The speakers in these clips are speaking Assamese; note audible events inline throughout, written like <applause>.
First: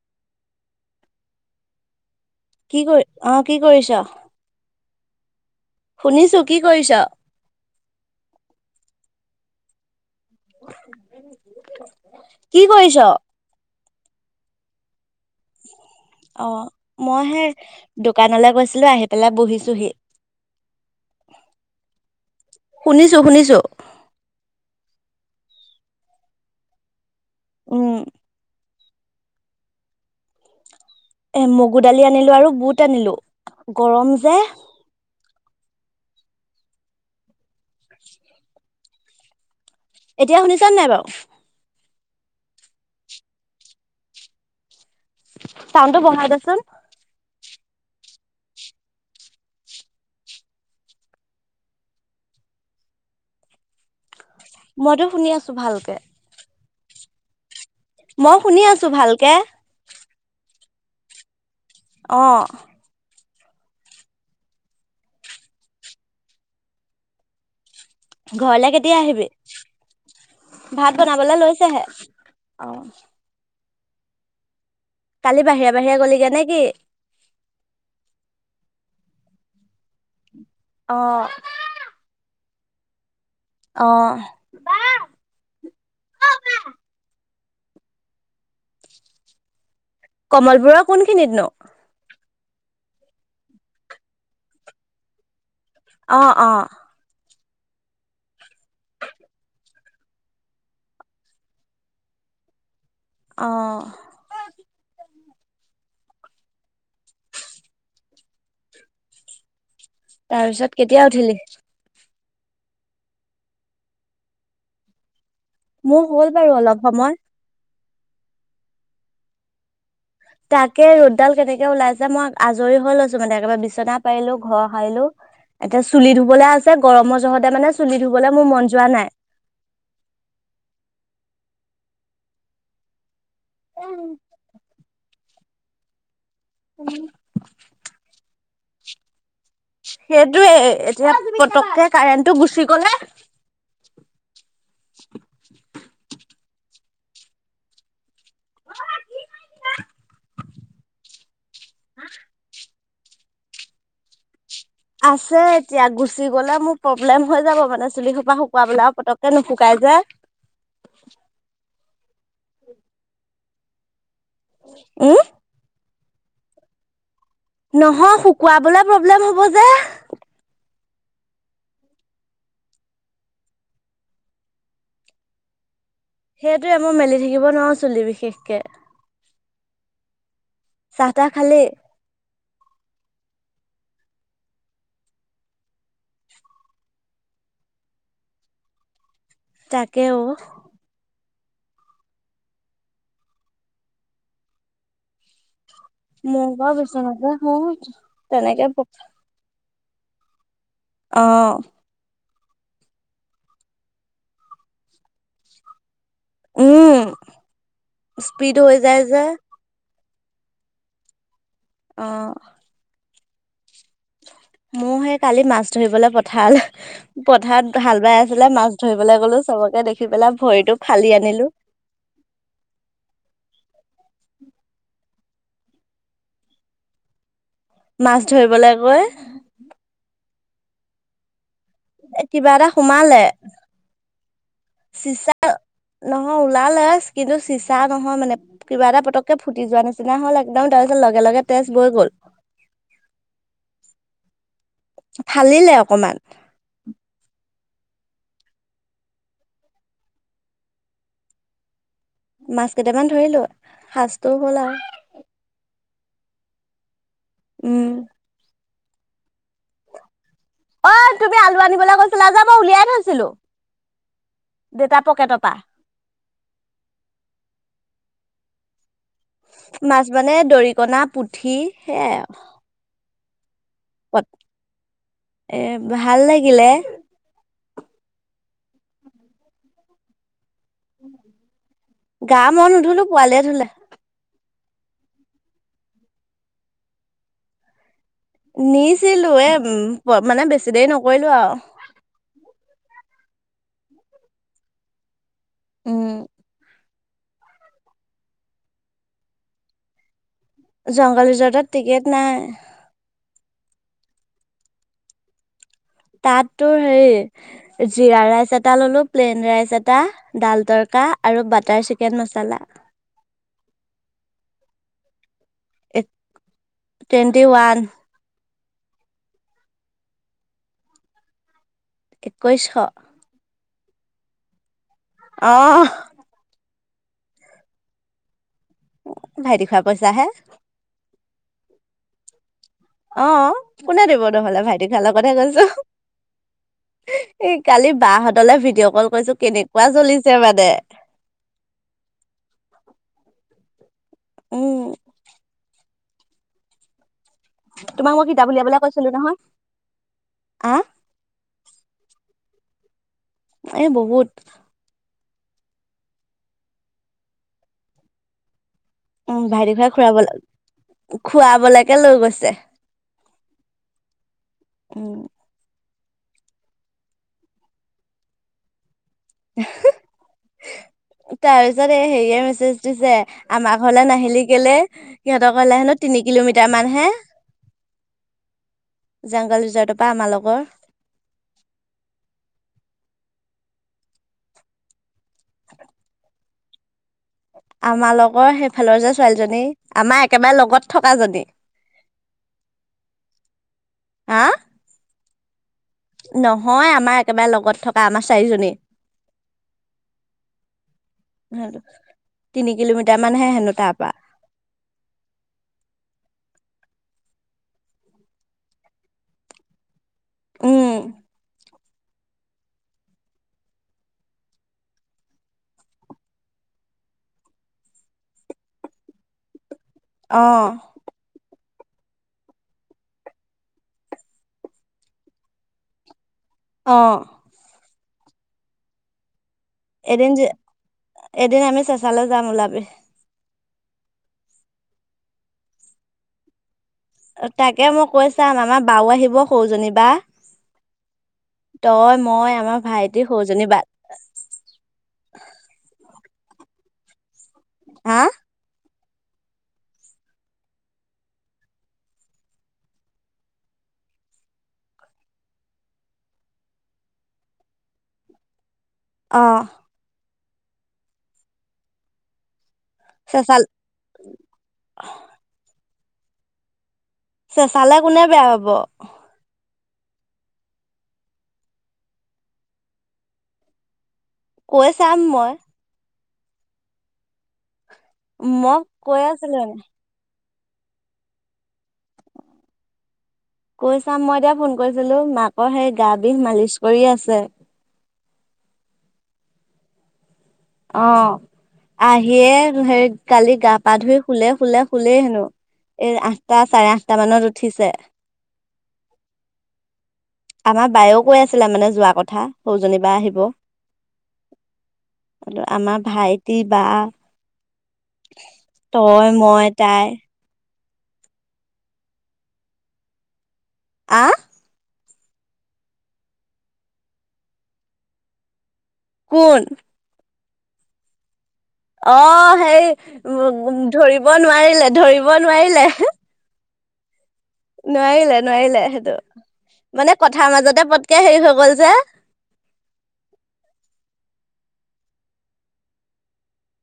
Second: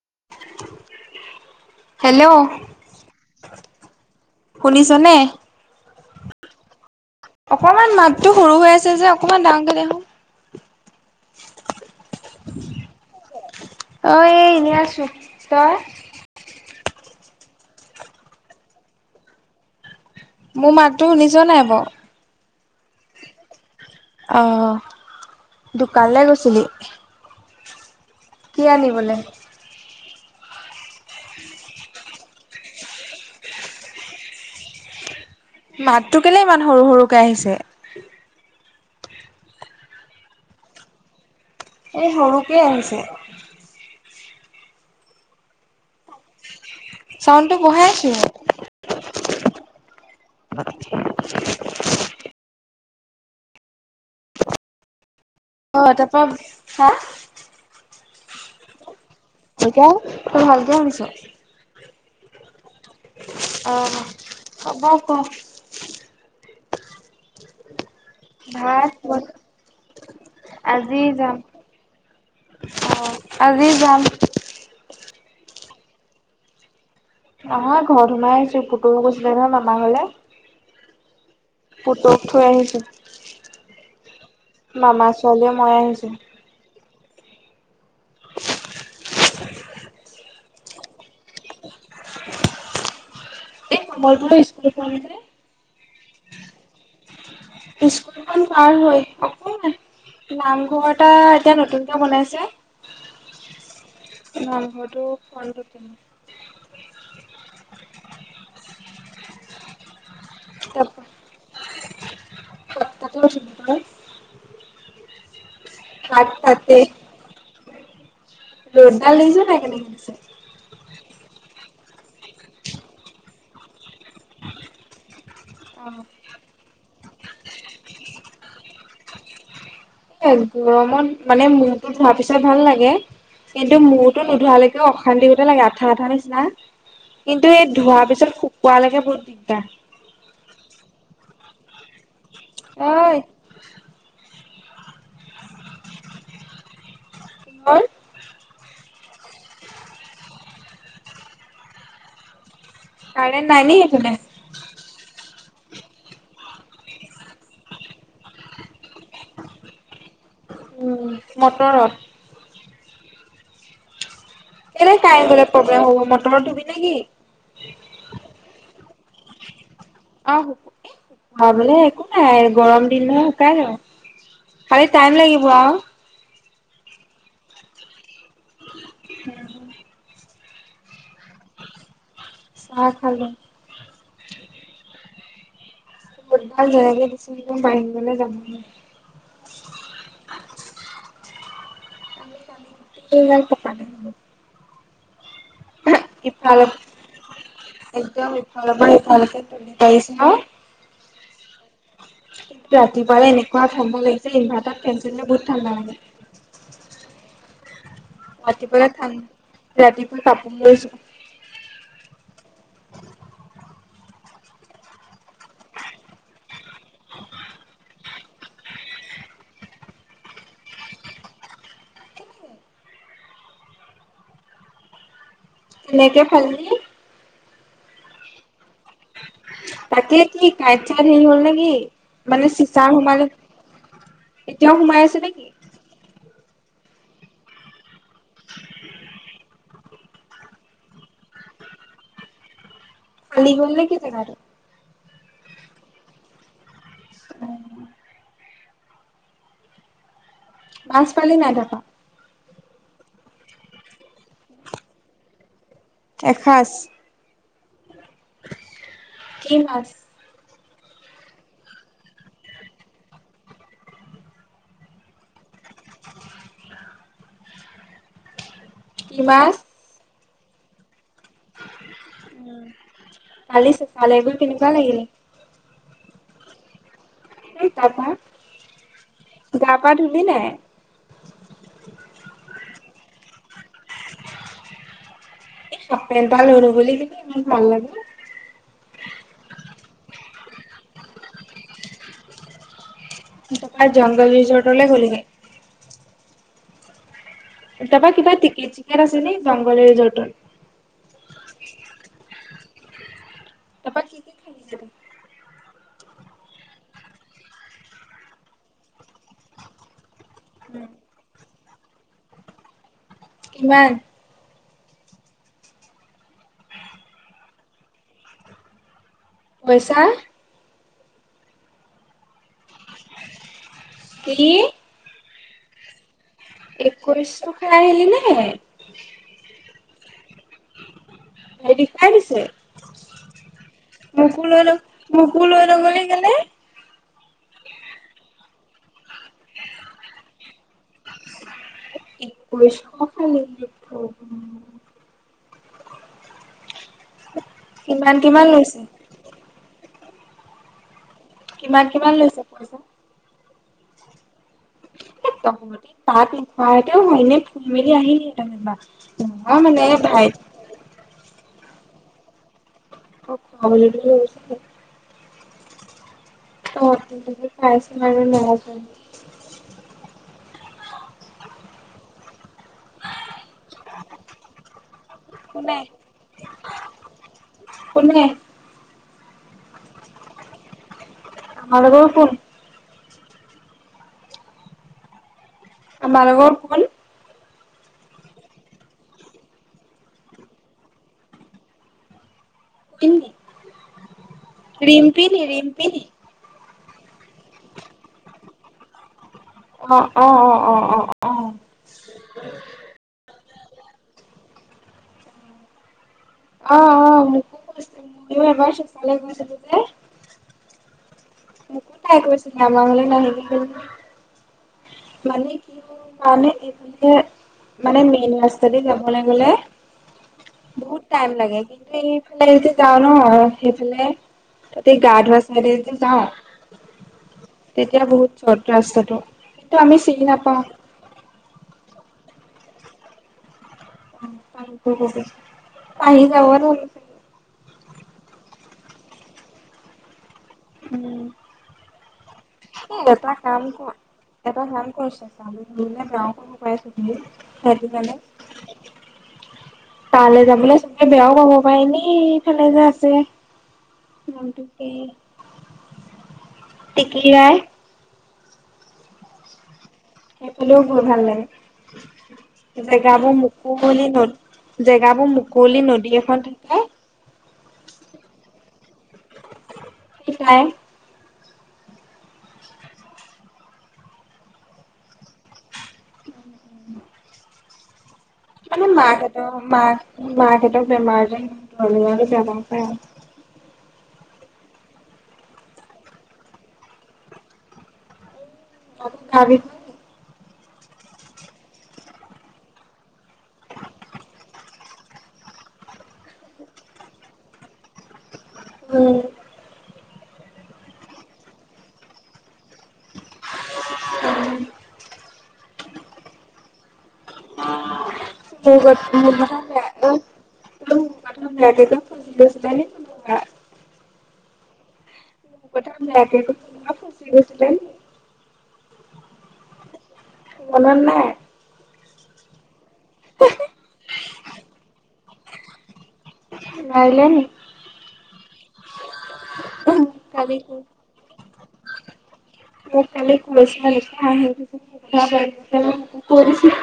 <inaudible> কি কৰি অ কি কৰিছা? মানে শুনিছো কি কৰিছ? অকমান মাততো সৰু হৈ আছে যে অকমান ডাঙৰ কে দে চো কি কৰিছ অ এই এনে আছোঁ তই অ মই সে দোকানলৈ গৈছিলো আহি পেলাই বহিছোহি মোৰ মাতটো শুনিছ নাই বাৰু শুনিছো শুনিছো অঁ দোকানলৈ গৈছিলো। উম কি আনিবলে এ মগু দালি আনিলো আৰু বুট আনিলো গৰম যে মাতটো কেলে ইমান সৰু সৰুকে আহিছে? <inaudible> এতিয়া শুনিছানে নাই বাৰু এই সৰুকেই আহিছে। চাউনটো বঢ়াই দেচোন চাউণ্ডটো বঢ়াইছোৱে মইতো শুনি আছো। আহ ভালকে তাৰপৰা হা মই শুনি আছো ভালকে। এতিয়া তই ভালকে শুনিছ। অঁ আহ হব ক ঘৰলে ভাত কেতিয়া বন আহিবি? ভাত আজি যাম বনাবলে লৈছেহে অ। যাম কালি বাহিৰে বাহিৰে গলগে নে কি নহয় ঘৰত সোমাই আহিছো পুতৌও গৈছিলে নহয় মামা ঘৰলে অঁ পুতৌক থই আহিছো অ মামা ছোৱালীয়ে মই আহিছো কমল পুৰৰ কোনখিনিত নু কমল পুৰ স্কুল খন যে অ অ স্কুলখন পাৰ হৈ অকমান নামঘৰ এটা এতিয়া নতুনকে বনাইছে অ নামঘৰটো <unintelligible> তাৰপিছত তাৰপা কেতিয়া উঠিলি <unintelligible> মোৰ হ'ল বাৰু সাতটাতে অলপ সময় ৰ'দডাল দেখিছ নাই কেনেকে‌ দিছে তাকে ৰ'দডাল কেনেকে ওলাইছে মই আজৰি হৈ লৈছো মানে একেবাৰে বিচনাত পাইলো ঘৰ হাইলো এতিয়া অ চুলি ধুবলে আছে গৰমৰ জহতে মানে চুলি ধুবলৈ মোৰ মন যোৱা নাই এ গৰমত মানে মূৰটো ধোৱা পিছাই ভাল লাগে কিন্তু মূৰতো নোধোৱালৈকে অশান্তি গতে লাগে আঠা আঠা নিচ না কিন্তু এই ধোৱাৰ পিছত শুকুৱালেকে বহুত দিগদাৰ সেইটোয়ে এতিয়া পটককে কাৰেণ্টটো গুচি গ'লে ঐ <unintelligible> কি হ'ল অই কি কৰিছা মা কাৰেণ্টে নাই নি সেইফালে আছে এতিয়া গুচি গ'লে মোৰ প্ৰব্লেম হৈ যাব মানে চুলি সোপা শুকুৱাবলৈ আৰু পতককে নুশুকাই যে উম মটৰত কেলে উম কাৰেণ্ট গলে প্ৰব্লেম হ'ব মটৰ ধুবি নে কি? নহয় শুকুৱাবলে প্ৰব্লেম হ'ব যে অ ভাবিলে একো নাই গৰম দিন ন শুকাই যাব খালি টাইম লাগিব আও সেইটোৱেই মই মেলি থাকিব নোৱাৰো চুলি বিশেষকে চাহ-তাহ খালি চাহ খালো গুডবাই যেনেকে দিছে পাইিবলৈ যাব তাকে অও সেয়াই কপাল মোৰ মোৰ ইফালে বাৰু বিচনাতে শু একদম তেনেকে ইফালৰ পৰা সিফাল কৰি থাকে পাইছ নে অহ ৰাতিপুৱালে এনেকুৱা ঠাণ্ডা লাগিছে ইনভাৰ্টাৰ ফেন চলিলে বহুত ঠাণ্ডা লাগে উম স্পীড হৈ যায় যে মই কাপোৰ লৈছোঁ অ মোৰ সেই কালি মাছ ধৰিবলে পথাৰলে পথাৰত হাল বাই আছে আছিলে মাছ ধৰিবলে গলো চবকে দেখি পেলাই ভৰিটো ফালি আনিলোঁ <unintelligible> কেনেকে ফালিলি মাছ ধৰিবলে গৈ তাকে কি কাইট-চাইট হেৰি হ'ল নে কি মানে কিবা এটা চিচাৰ সোমালে সোমাই এতিয়াও সোমাই আছে নেকি অ ওলালে কিন্তু চিচা নহয় মানে কিবা এটা পতককে ফুটি যোৱা নিচিনা হ'ল একদম তাৰ পিছত লগে-লগে তাতে তেজ বৈ গ'ল কালি গল নেকি চেকাপ ফালিলে অকনমান শুকাই মাছ পালি নাই তাৰপৰা মাছ কেইটামান ধৰিলো সাজটোও হ'ল আৰু এসাঁজ উম কি মাছ? ঐ তুমি আলু আনিবলৈ কৈছিলা যে মই উলিয়াই থৈছিলো। দেউতা পকেটৰ পৰা কিমান মাছ মানে দৰিকনা, পুঠি সেইয়াই আৰু কালি চাল এইবোৰ কেনেকুৱা লাগিলে এ ভাল লাগিলে গা পা ধুলি নাই গা মই নুধলো পোৱালিয়ে ধুলে এ হাফ পেন্ট এটা লৈ ল'ব লাগিব ইমান ভাল লাগিব নিছিলো এ মানে বেছি দেৰি নকৰিলো আৰু তোমাৰ জংঘল ৰিজৰ্টলৈ গ'লিগে উম তাৰপা কিবা টিকেট-চিকেট আছে নি জংঘলৰ ৰিজৰ্টত জংঘল ৰিজৰ্টত টিকেট নাই তাৰপা কি কি খাইছিলি ত তাত তো হেৰি জিৰা ৰাইচ এটা ললো প্লেইন ৰাইচ এটা ডাল তৰকা আৰু বাটাৰ চিকেন মচালা কিমান টুৱেণ্টি ওৱান পইচা একৈছ শ কি অহ একৈশ খাই আহিলি নে অ ভাইটি খোৱা পইচা হে হেতি খাই দিছে অ কোনে দিব মোকো নহলে লৈ ল ভাইটি খালৰ কথা মোকো লৈ কৈছো ল'বলৈ গ'লে এই কালি বাহঁতলে ভিডিঅ' কল কৰছো কেনেকুৱা জ্বলিছে মানে একৈছশ খালি হে ভগৱান উম তোমাক কিমান মই কিমান কিতাপ উলিয়াবলৈ লৈছে কৈছিলো নহয় এ কিমান কিমান লৈছে পইচা এ বহুত এ তহঁতি তাত নখোৱাহেঁতেও হয়নে ঘূৰি আহি <unintelligible> উম ভাইটি খুৰাবলে খুৱাবলৈকে লৈ গৈছে অ খোৱাবলে বুলি লৈ গৈছে উম অ পাইচ ম ন <inaudible> তাৰপিছত এই হেইয়ে মেচ চেজ দিছে আমাৰ ঘৰলৈ নাহিলি কেলে সিহঁতৰ কোনে ঘলে হেনো তিনি কিলোমিটাৰ মান হে <unintelligible> কোনে জাংগল যুজাৰটোৰ পৰা আমাৰ লগৰ ভাল বাৰু কোন মানবৰ ফোন আমাৰ লগৰ সেইফালৰ যে ছোৱালীজনী আমাৰ একেবায়ে লগত থকা জনী উম <unintelligible> ৰিমপি নি ৰিম নহয় আমাৰ একেবায়ে লগত থকা আমাৰ চাৰিজনী অ অ অ অ অ অ তিনি কিলোমিটাৰ মানহে হেনো তাৰপা অ অ ম খব ভাই চাল ভতে <inaudible> উম মোকো তাই কৈছিলে আমাৰ ঘৰলে নাহিলি কেলে মানে কি হ মানে এইফালে মানে মেইন ৰাস্তা দি যাবলৈ গলে অ বহু ম সফালে যদি যাওঁ ন সেইফালে তাতে গা ধুৱা চাইদে যদি যাওঁ অ এতিয়া বহুত চৰ্ৰত ৰাস্তাটো কিন্তু আমি চিনি এদিন যে নাপাওঁ এদিন আমি চেচালে যাম ওলাবি পাৰিলে অ যাম তাকে মই কৈ চাম আমাৰ বাও আহিব সৰুজনী বা উম তই মই আমাৰ ভাইটি এটা কাম সৰুজনী বা কৰ এটা কাম কৰ চেঁচালে যাও পাইছো ত হেতো কাৰণে হা তালে যাবলে চবে বেয়াও পাব পাৰে দেই ইফালে যে আছে নামটো কি? টেকি ৰাই। অহ সেই ফালেও বহুত ভাল লাগে জেগাবোৰ চেচাল মুকলি হল জেগাবোৰ মুকলি নদী এখন থাকে চেচালে কোনে বেয়া পাব অহ শিখায়ে কৈ চাম মই মই মানে কৈ মাকহঁতেও আছিলো এনে মাক মাক তেতিয়া বেমাৰজেন ধৰি লৈ গৈছে এটা এটা কৈ চাম মই এতিয়া ফোন কৰিছিলো মাকৰ সেই গা বিষ মালিচ কৰি আছে। অ তথাপি অঁ অ আহিয়ে হেৰি কালি গা পা ধুই শুলে শুলে শুলেই হেনো এই আঠটা চাৰে আঠটা মানত উঠিছে। উম উ আমাৰ বায়েও কৈ আছিলে মানে যোৱাৰ কথা সৰুজনী বা আহিব আৰু আমাৰ ভাইটি বা স্বাগত, তুমি তই মোক মাতা মই নে তাই আগত তুমি মোক প্ৰাৰ্থনা মেমৰ ওচৰত থৈ দিলে নেকেটা এইটোৰ স্পেলিং আহ আহ ক'ত থাকা তুমি? ইয়াক দেখোন পুৰা খুচি খুচি লে কোন? মনত নাই অহ সেই উম ধৰিব নোৱাৰিলে ধৰিব নোৱাৰিলে আহ নোৱাৰিলে নি? নোৱাৰিলে নোৱাৰিলে সেইটো মানে কথাৰ কালি মাজতে পটকে হেৰি হৈ গল যে মই কালি পইচাৰ হিচাপ কৰিছিল এনেকে কৰিছিল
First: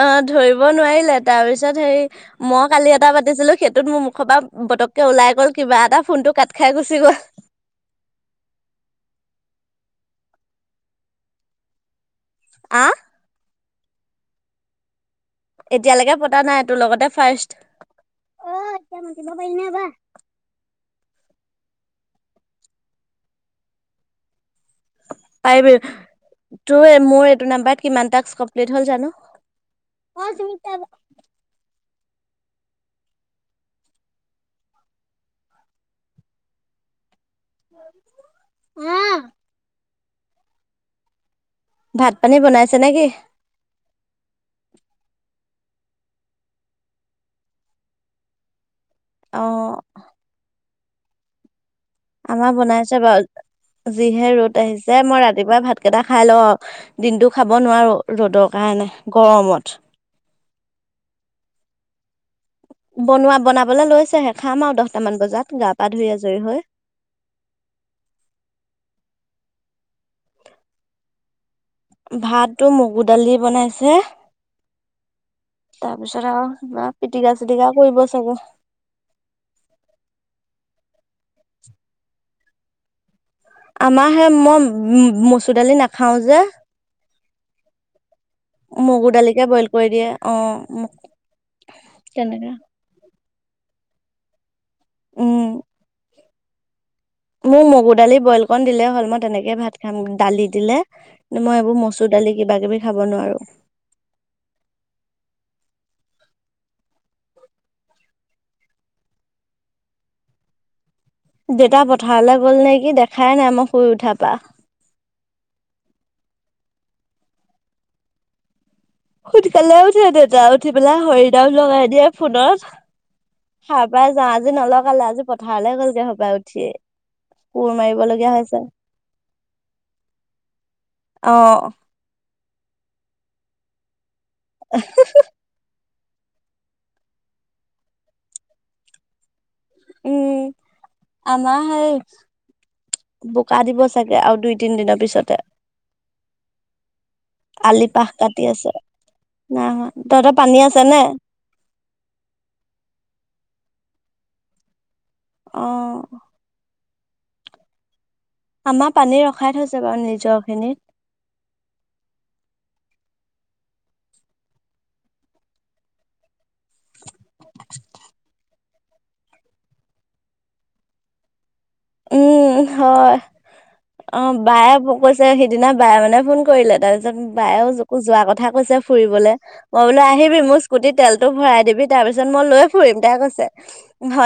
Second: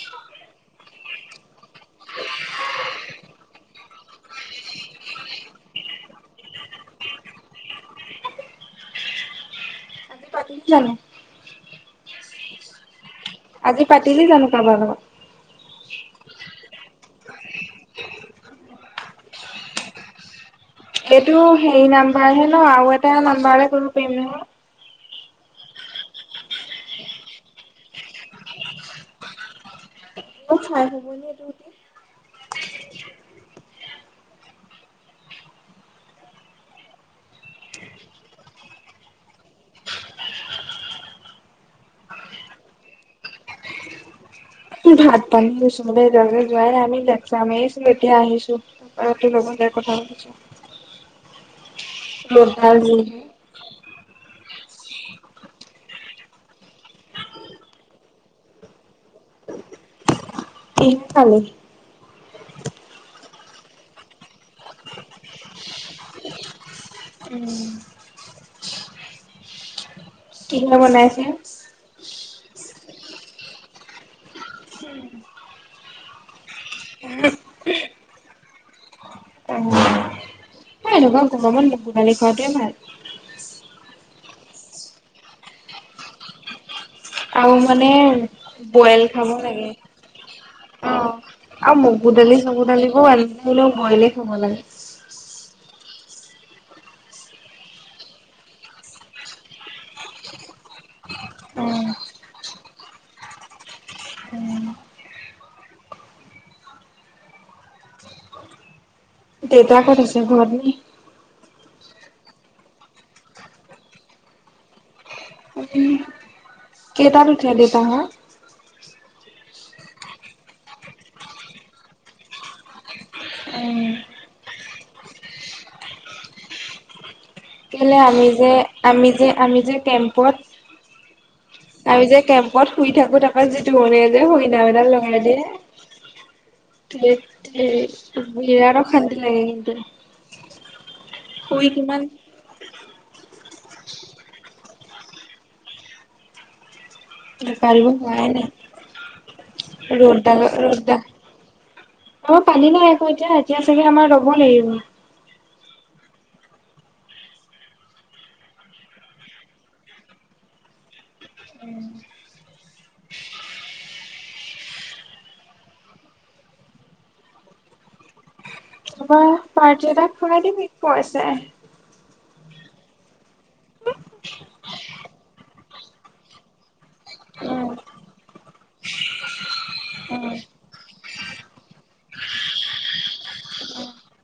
অহ ধৰিব নোৱাৰিলে তাৰ পিছত হেৰি মই কালি এটা পাতিছিলো সে সেইতো মোৰ মুখৰ পৰা পটককে ওলাই গ'ল কিবা এটা ফোনটো কাট খাই গুচি গ'ল <inaudible> <unintelligible> কি জানো? আহ আজি পাতিলি জানো কাৰোবাৰ লগত এতিয়ালৈকে পতা নাই তোৰ লগতে ফাৰ্ষ্ট, উম তই মাতিব পাৰিলিনে এবাৰ চএইটো হেৰি নাম্বাৰ হে ন আৰু এটা নাম্বাৰে কৰিব পাৰিম নহয় তাই বে আহ্ <unintelligible> তোৰ এই মোৰ এইটো নাম্বাৰত কিমান টাস্ক কমপ্লিট হল জানো অহ <unintelligible> চাই আহিব নি এইটো নোটটো উম ভাত-পানী বনাইছে নেকি? হু ভাত-পানী চবে জায়গায় যোৱাই নাই আমি প্লেটফৰ্ম এৰি আছিলো এতিয়া আহিছো। আৰু সেই লগতেই অ' কথা আমাৰ ৰ'দডাল বনাইছে যিহে। বাৰু যিহে ৰ'দ আহিছে মই ৰাতিপুৱাই ভাতকেইটা খাই ল, দিনটো খাব নোৱাৰো ৰ'দৰ কাৰণে গৰমত কি খালি? বনোৱা বনাবলৈ লৈছেহে খাম আৰু দহটামান বজাত গা পা ধুই আজৰি হৈ। উম, কিহে বনাইছে? ভাতটো মগু দালি বনাইছে হম' তাৰ পিছত আৰু পিটিকা চিটিকা কৰিব চাগে। অ' এনেকুৱা গৰমত মগু দালি খোৱাটোৱে ভাল। আমাৰ হে মই উ মচুৰ দালি নাখাওঁ যে। আৰু মানে ব্ৰইল মগু খাব দালিকে বইল লাগে, কৰি দিয়ে অ মোক অহ' আৰু মগু দালি তেনেকে চগু দালি বো এনেকে এনেও ব্ৰইলে খাব লাগে। উম মোক মগু দালি ব্ৰইল কন দিলে হ'ল, মই তেনেকে ভাত খাম দালি দিলে মই এইবোৰ মচুৰ দালি কিবা কিবি খাব নোৱাৰো। দেউতা ক'ত আছে ঘৰত নে? দেউতা পথাৰলৈ গ'ল নেকি, দেখাই নাই মই শুই উঠা পা। কেইটা উঠে দেউতা হত সোনকালে উঠে দেউতা, উঠি পেলাই হৰিনাম লগাই দিয়ে ফোনত। হাৰ পাই যাওঁ, আজি নলগালে আজি পথাৰলৈ গ'লগে হপাই উঠিয়ে। কোৰ কেলে আমি মাৰিবলগীয়া যে হৈছে। আমি যে আমি যে কেম্পত, অ' আমি যে কেম্প পত শুই থাকো তাৰপা যিতু মনিয়ে যে হৰি নাম দাল লগাই দেয়ে। <unintelligible> থেত তেৰি বিৰাদ অশান্তি লাগে। উম শুই কিমান দোকান দিব চাগে আৰু দুই তিন দিনৰ পিছতে। আলি দোকানো পাহ হোৱাই কাটি আছে হোৱা নাই ৰ'দ তহঁতৰ পানী আছে দাল- নে? অহ পানী নাই আকৌ এতিয়া, এতিয়া চাগে আমাৰ ৰব লাগিব। অহ' আমাৰ পানী ৰখাই থৈছে বাৰু নিজৰখিনি। উম' <unintelligible> হবা পাৰ্তি এটা খোৱাই দিবি পইচায়ে। উম হয় অ বায়ে অ কৈছে সিদিনা বায়ে মানে ফোন কৰিলে তা বায়ে উম, যোৱা কথা কৈছে ফুৰিবলৈ, মই বোলা আহিবি মোৰ উম, স্কুটিৰ তেলতো ভৰাই দিবি। তাৰ পিছত মই লৈ ফুৰিম, তাই কৈছে